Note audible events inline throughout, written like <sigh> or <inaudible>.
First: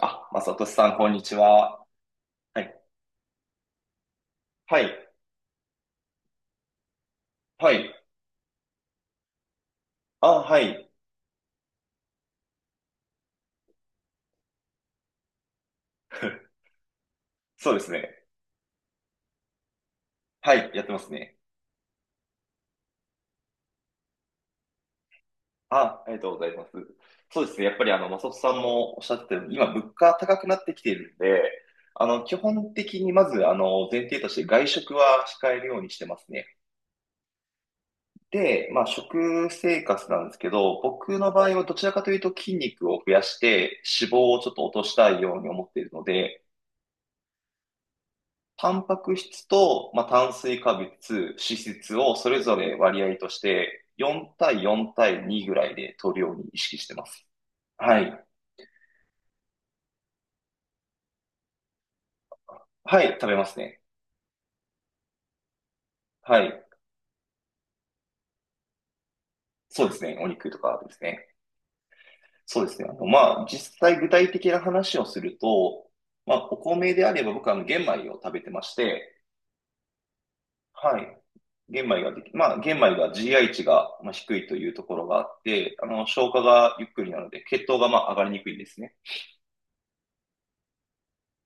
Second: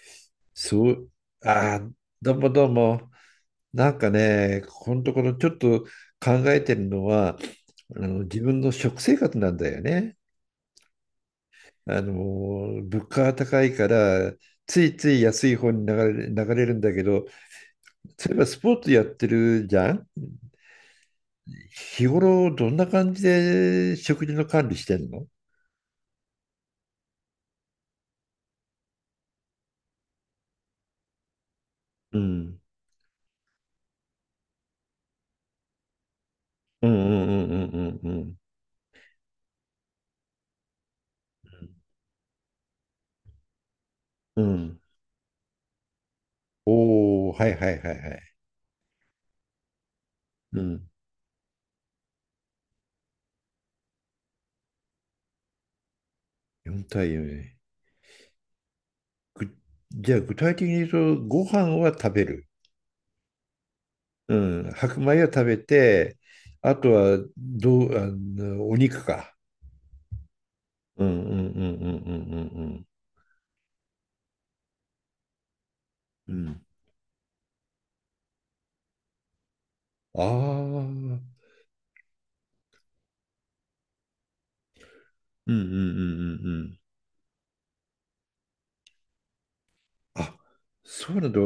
あ、まさとしさそん、こう、んにちあは。ー、どうもはどうい。も。なんかね、はここのい。ところちょっと考えてるのは、はい。あの自分の食生活なんだよね。あ、はい。あの、物価が高いから、ついつい安い方に流 <laughs> れるんだけど、そうですね。そういえばスポーツやってるじゃん。はい。やってますね。日頃どんな感じで食事の管理してんの？あ、ありがとうございます。そうですね。やっぱり、まさとしさんもおっしゃってたように、今、物価高くなってきているんで、う基ん。本的にまず、前提として外食は控えるようにしてますね。うんうんうんうんで、まあ、食生活なんですけど、僕の場合はどちらかというと筋肉を増やして、脂肪をうんうちょっん。うと落ん。としたいように思っているので、おお、はいはいはいはい。タンパク質と、まあ、炭水う化ん。物、脂質をそれぞれ割合として4対4対2ぐらいで取るように意識4してま対す。4。はい。ぐじゃあ具体的に言うと、ご飯は食べる。はい、食べますね。うん、白米は食べて、はい。あとはどう、お肉か。そうですね。お肉とかですうんうね。んうんうんそううですね。んまあ、実際具体的な話をすると、うんまうあ、ん。うおん。米であれば僕は玄米を食べてまして、ああ、うはい。ん玄米が GI 値がまあ低いというところがあっうんうんうて、んう消化がん。ゆっくりなので、血糖がまあ上がりにくいんですね。あ、そうなんだ。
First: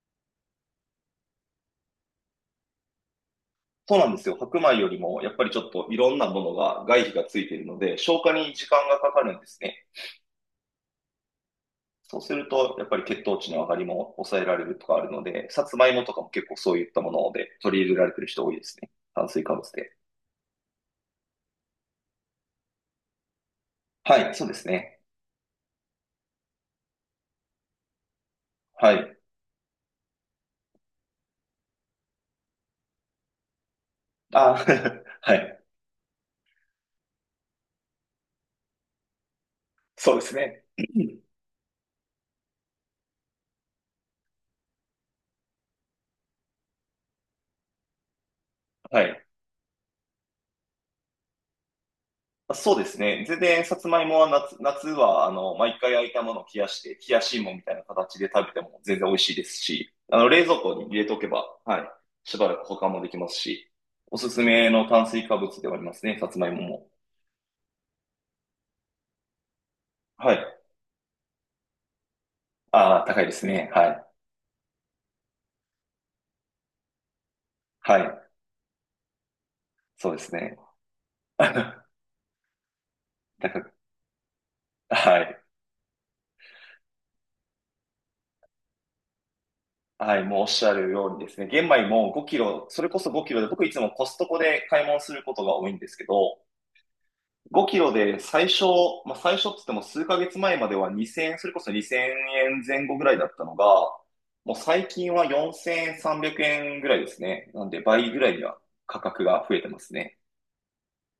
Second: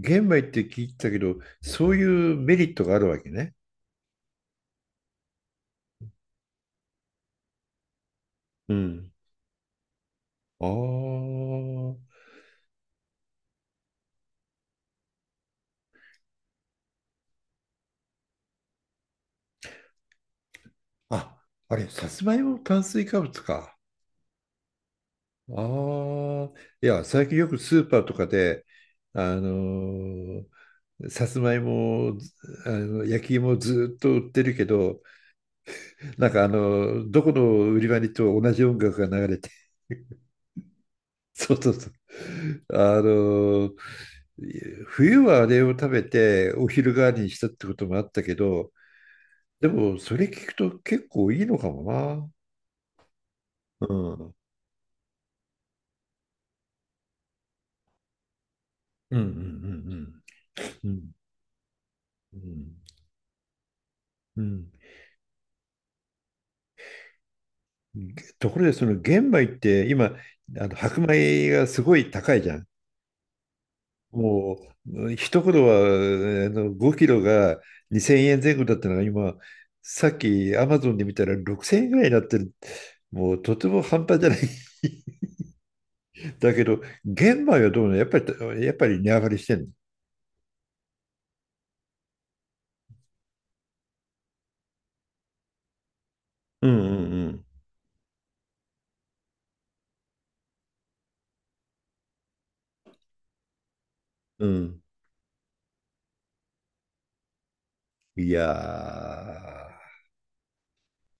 玄米って聞いてたけど、そういうメリットがあるわけね。そうなんですよ。白米よりも、やっぱりちょっといろんなものが、外皮がついているので、消化に時う間がん。かかるんですね。あそうすると、やっぱり血糖値の上がりも抑えられるとかあるので、さつまいもとかも結構そういったもので取り入れられてる人多いですね。炭水化物で。あ。あ、あれ、さつまいも炭水化物か。はい、そうですね。ああ、いや、最近よくスーパーとかで、はい。あのーさつまいも、ずあの焼き芋ずっと売ってるあ、けど、<laughs> はい。なんかどこの売り場に行っても同じ音楽が流れて、そうですね。<clears throat> <laughs> そうそうそう。あのー冬はあれを食べてお昼代わりにしたってこともあったけど、はい。でもそれ聞くと結構いいのかもな。あそうですね。全然、さつうまいん。もうはん夏は、毎回焼いたものを冷やして、冷やし芋みたいな形で食べても全然美味うしいですんし、冷蔵庫にうんうん。う入れんておけば、はい、しうばらく保ん管もできますし、おすすうめん。の炭水化物ではありますね、さつまいもも。ところでその玄米って今、はい。白米がすごい高いじゃん。ああ、高いですね。はい。もう一頃は5キロがは2000い。円前後だったのが、今さそうでっすね。きアマゾンで見たら6000 <laughs> 円ぐらいになってる。もうと高てく、も半端じゃない。 はい。<laughs> だけど玄米はどうなの？やっぱり値上がりしてんの？はい、もうおっしゃるようにですね、玄米も5キロ、それこそ5キロで、僕いつもコストコで買い物することが多いんですけど、うんうん5キロで最初っつっても数ヶ月前までは2000円、それこそ2000円前後ぐらいだったのが、うん。もううん。最近は4300円ぐらいですね。なんで倍ぐいらいやには価格が増えてー、ますね。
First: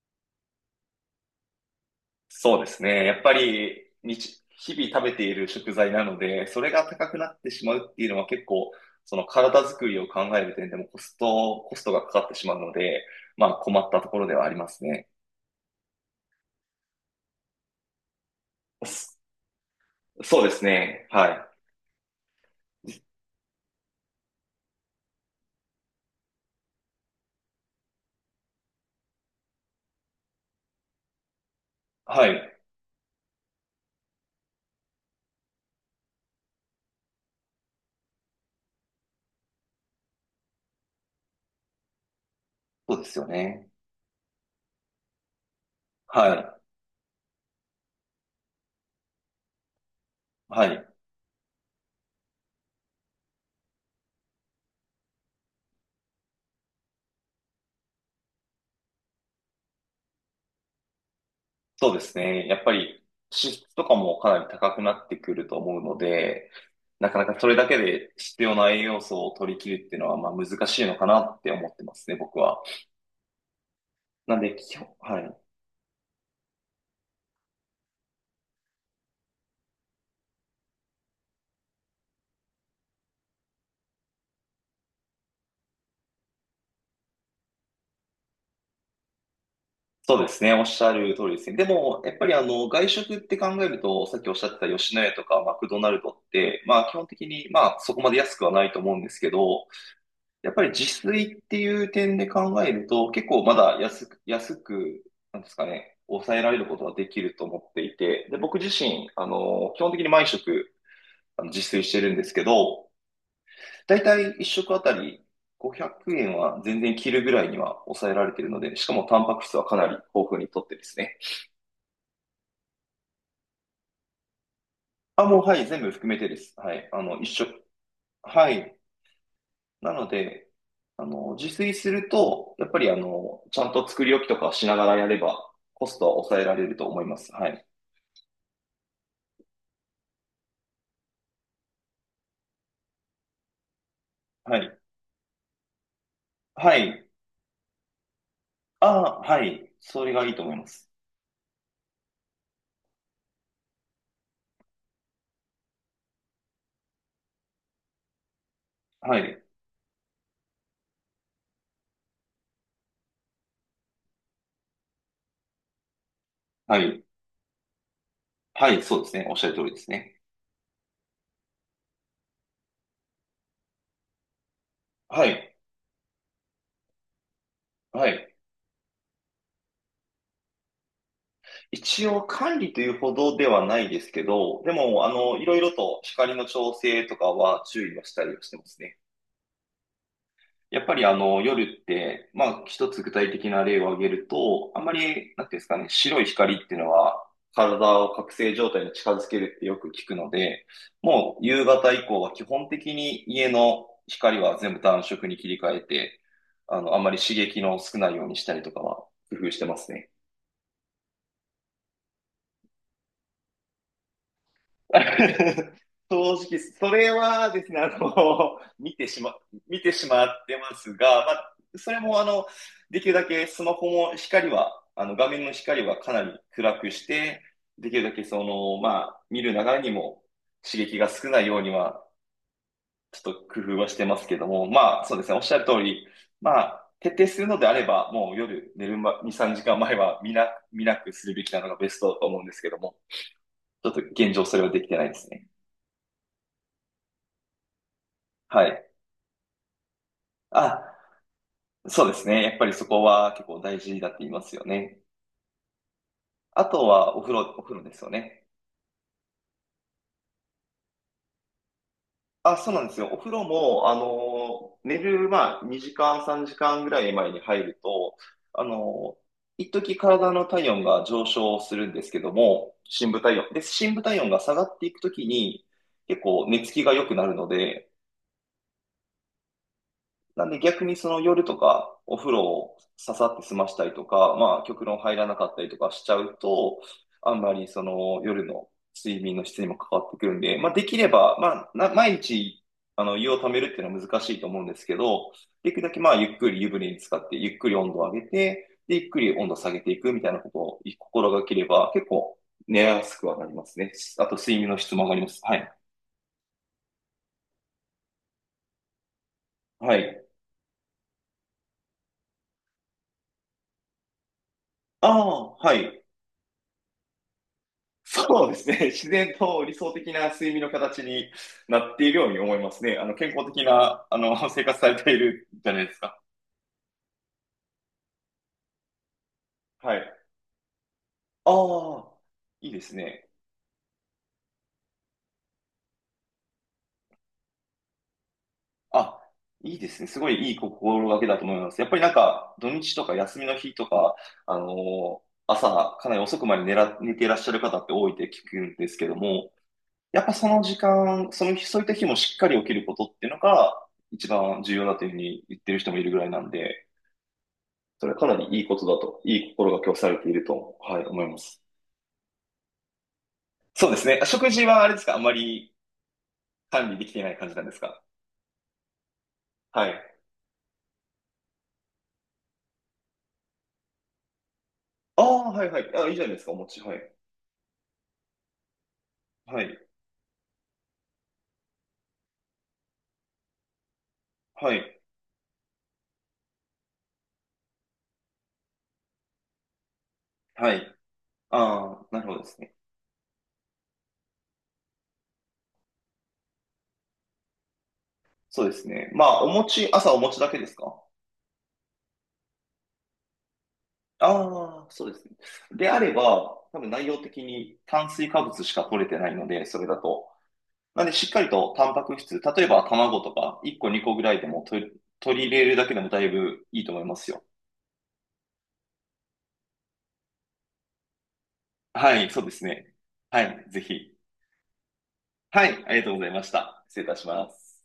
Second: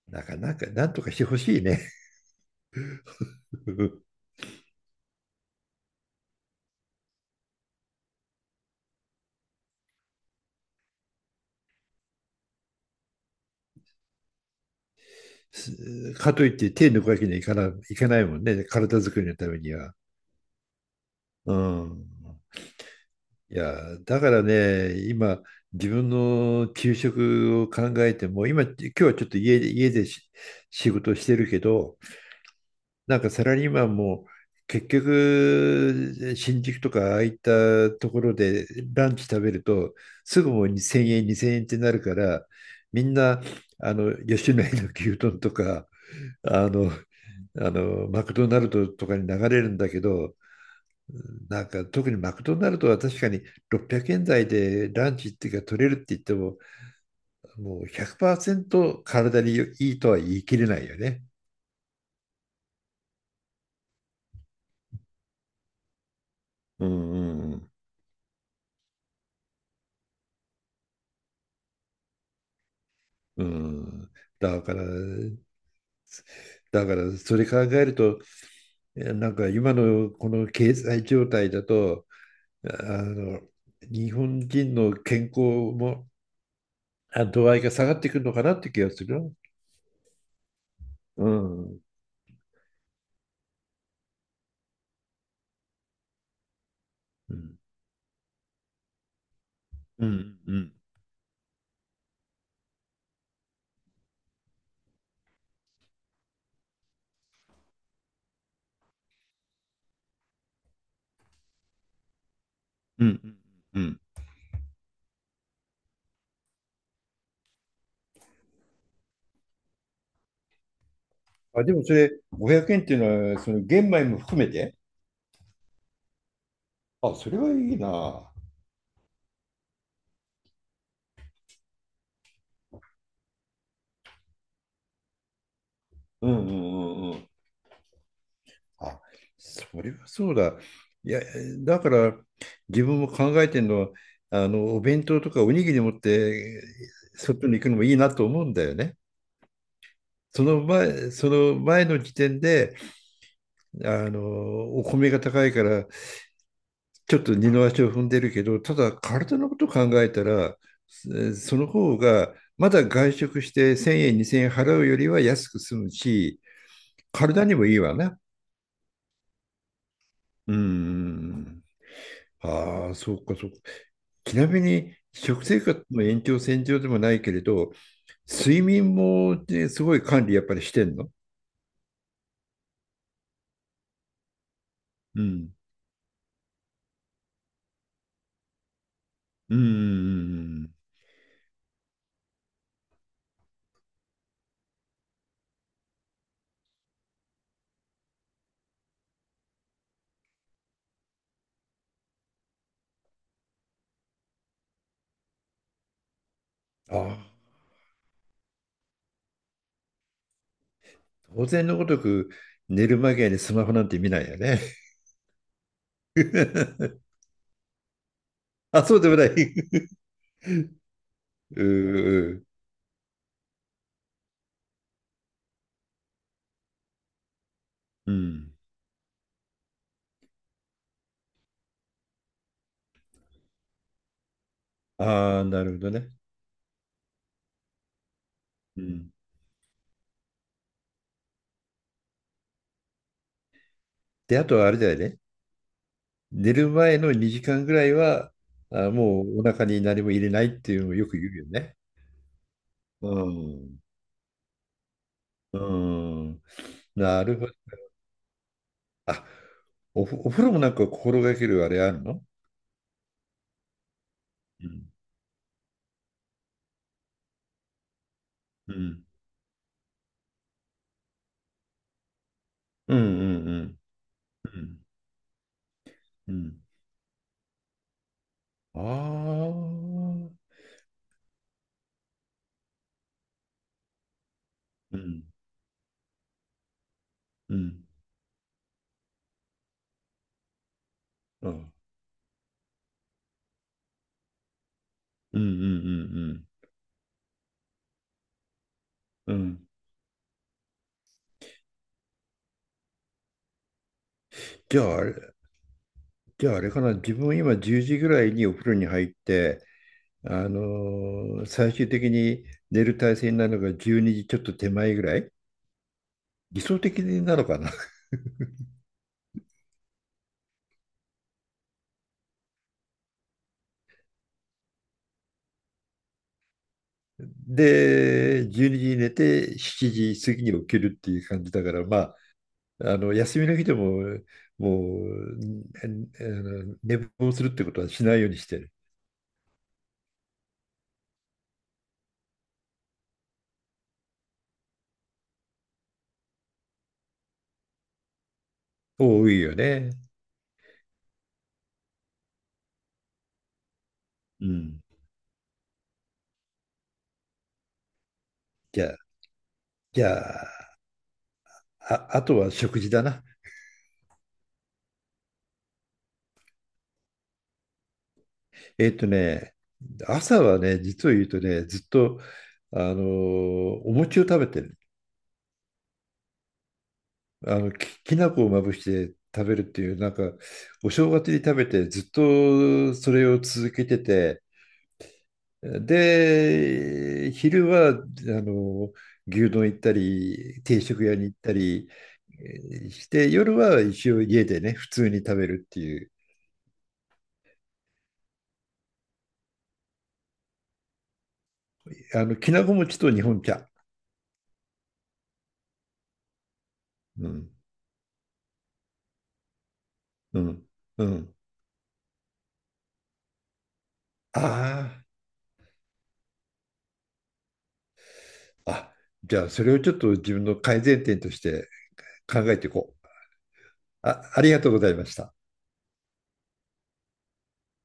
なかなかなんとかしてほしいね。そうですね。やっぱり <laughs> 日々食べている食材なので、それが高くなってしまうっていうのは結構、その体作りを考える点でもコストがかかってしまうので、まあ困ったところではありますね。かといって手抜くわけにはいかない、いかないもんね、体そ作りのためには。そうですね。はい。うん。いや、だからね、今、自分の給食を考えても、今日はちょっと家で仕事してるけど、はい。なんかサラリーマンも結局、新宿とかああいったところでランチ食べると、すぐもう2000円、2 0円ってなるから、そうみでんすよな、ね。吉野家の牛丼とか、はあの、マクドナルドとかに流れるんだけど、い。はい。なんか特にマクドナルドは確かに600円台でランチっていうか取れるって言っても、もう100%体にいいとは言い切れないよね。そうですね。やっぱり支出とかもかなり高くなってくると思うので、うなんかなかそれうだんけで必要な栄養素を取り切るっていうのは、まあ難しいのかなって思ってますね、僕は。うん。うん。なんで、だか基ら、本、はい。だからそれ考えると、なんか今のこの経済状態だと、あの日本人の健康も度合いが下がってくるのかなって気がするよ。そうですね。おっしゃる通うりですね。でん。も、やっぱり外食って考えると、さっきおっしゃってた吉野家とかマクドナルドって、まあ基本的うに、んまあそこまで安くはないと思うんですけど、うん、やうっぱりん、自炊っていう点で考えると、結構まだ安く、なんですかね、抑えられることはできると思っていて、で、僕自身、基本的に毎食、自炊してるんですけど、うん、うだん。いたい1食あたり500円は全然切るぐらいには抑えられているので、しかもタンパク質はかなり豊富にとってですね。あ、でもそれ、500円っていうのは、その玄米も含めて？あ、もうはい、全部含めてです。はい、あ、1それは食、いいな。はい、なので、自炊すると、やっぱりちゃんと作り置きとかしながらやれば、コストはう抑えんうられるとん思いうんうまん。す。はい。あ、それはそうだ。いや、だから、自分も考えてるのは、はい。お弁当とかおにぎり持って、はい。外に行くのもいいなと思うんだよあね。あ、はい。それがいいとそ思いのます。前、その前の時点で、あの、お米が高いから、ちょっと二の足を踏んでるけど、ただは体い。のことを考えたら、その方がまだ外食して1000円、2000円払うよりは安く済むし、はい。体にもいいわね。はい。そうですね。おっしゃる通りですね。うん。ああ、そうか、そうか。ちなみに、は食い。生活の延長線上でもないけれど、はい。睡眠も、ね、すごい管理やっぱりしてんの？一応管理というほどではないですけど、でも、ういん。ろいろと光の調整とかは注意はしたりはしてますね。うん。やっぱり夜って、まあ一つ具体的な例を挙げると、あんまり、なんていうんですかね、白い光っていうのは体を覚醒状態に近づけるってよく聞くので、もう夕方以降は基本的に家の光は全部暖色に切り替えて、ああんまり刺あ、激の少ないようにしたりとかは工夫してますね。当然のごとく寝る間際にスマホなんて見ないよね。<laughs> 正直、それ <laughs> はですね、<laughs> あ、見そうてでもしない。ま、見てしまってますが、まあ、うーそれもうできるだけスマホも光は、画面の光はかなり暗くして、できるうだけん。まあ、見る流れにも刺激が少ないようには、ちょっと工夫はしてますけども、まあ、そうですね、おあっあ、しゃなるるほ通どり、ね。まあ、徹底するのであれば、もう夜う寝るん。ま2、3時間前は見なくするべきなのがベストだと思うんですけども、ちょっと現で、状あそとれははあれできだてよないでね。すね。寝る前の2時間ぐらいは、はい。もうお腹に何も入れないっていうのをあ、よく言うよね。そうですね。やっぱりそこうは結構ん。大事だって言いますよね。うーん。あとはおな風るほど。呂、お風呂ですよね。あ、お風呂もなんか心がけるあれあるの？あ、そうなんですよ。お風呂も、うん。寝る、まあ、2時間、3時間ぐらい前に入ると、あうんの、一時体の体温が上昇するんですけども、うんう深部体温。ん。うで、ん。深部体温がう下がっん。ていくときに、結う構寝ん。つきが良くなるので、あなんあ。で逆にその夜とかお風呂をささって済ましたりとか、まあ極う論入ん。らなかったりとかしちゃうと、あんまうりそん。の夜の睡眠の質にも関わってくるんで、まあできれば、うまあん。な毎日湯をためるっていうのは難しいと思うんですけど、うん。うできるだけまあゆっん。くり湯船に浸かって、ゆっくり温度を上げて、で、ゆっくうりん。う温度をん。下げていくみたいなことを心がければ結構寝やすくはなりますね。あと睡眠のじゃ質あ、もあ上がれ、ります。はい。じゃああれかな、自分今10時ぐらいにお風呂に入って、はい。最終的に寝る体勢になるのが12時ちょっと手前ぐあらい、あ、はい。理想的なのかな。<laughs> そうですね。<laughs> 自然と理想的な睡眠の形になっているように思いますね。健康的な、<laughs> 生活されているじゃないですか。で、12時にじに寝て7はい。時過ぎに起きるっていう感じだから、まああ、あ、いいですあのね。休みの日でももう、えあの寝坊するってことはしないようにしてる。あ、いいですね。すごいいい心がけだと思います。やっぱりなんか、土日とか休みの日とか、あの朝、かなり遅くまで寝ていらっしゃる方って多いって聞くんですけど多いも、よね。やっぱその時間、その日、そういった日もしっかり起きることっていうのが、一う番重ん。要だというふうに言ってる人もいるぐらいなんで、それはかなりいいこじとゃだあ、と、いい心がけをじさゃれていると、あ、はい、思います。あ、あとは食事だな。そうですね。食事はあれですか？あんまり管理できていない感じなんですか？えっとね、はい。朝はね、実を言うとね、ずっと、お餅を食べてる。ああ、はいはい。あ、いいじゃないですか、お餅。はい。きな粉をまぶして食べはるっい。ていう、なんか、お正月に食べて、ずっとそれを続けてて、はい。で、昼は、の牛丼行ったり、は定い。食屋に行ったり、ああ、なるほどですね。して、夜は一応家でね、普通に食べるっていう、そうですね。まあ、お餅、朝お餅だけですか？きなこ餅と日本茶。ああ、そうですね。であれば、多分内容う的ん、に炭水化物しか取れてないので、それだと。うん、なうんで、しっん。かりとタンパク質、例えば卵とか1個2個ぐらいあでも取り、あ。取り入れるだけでもだいぶいいと思いますよ。あ、じゃあ、それをちょっと自分の改善点としてはい、そ考うでえすていね。こう。はい、ぜひ。あ、ありがとうございました。はい、ありがとうございました。失礼いたします。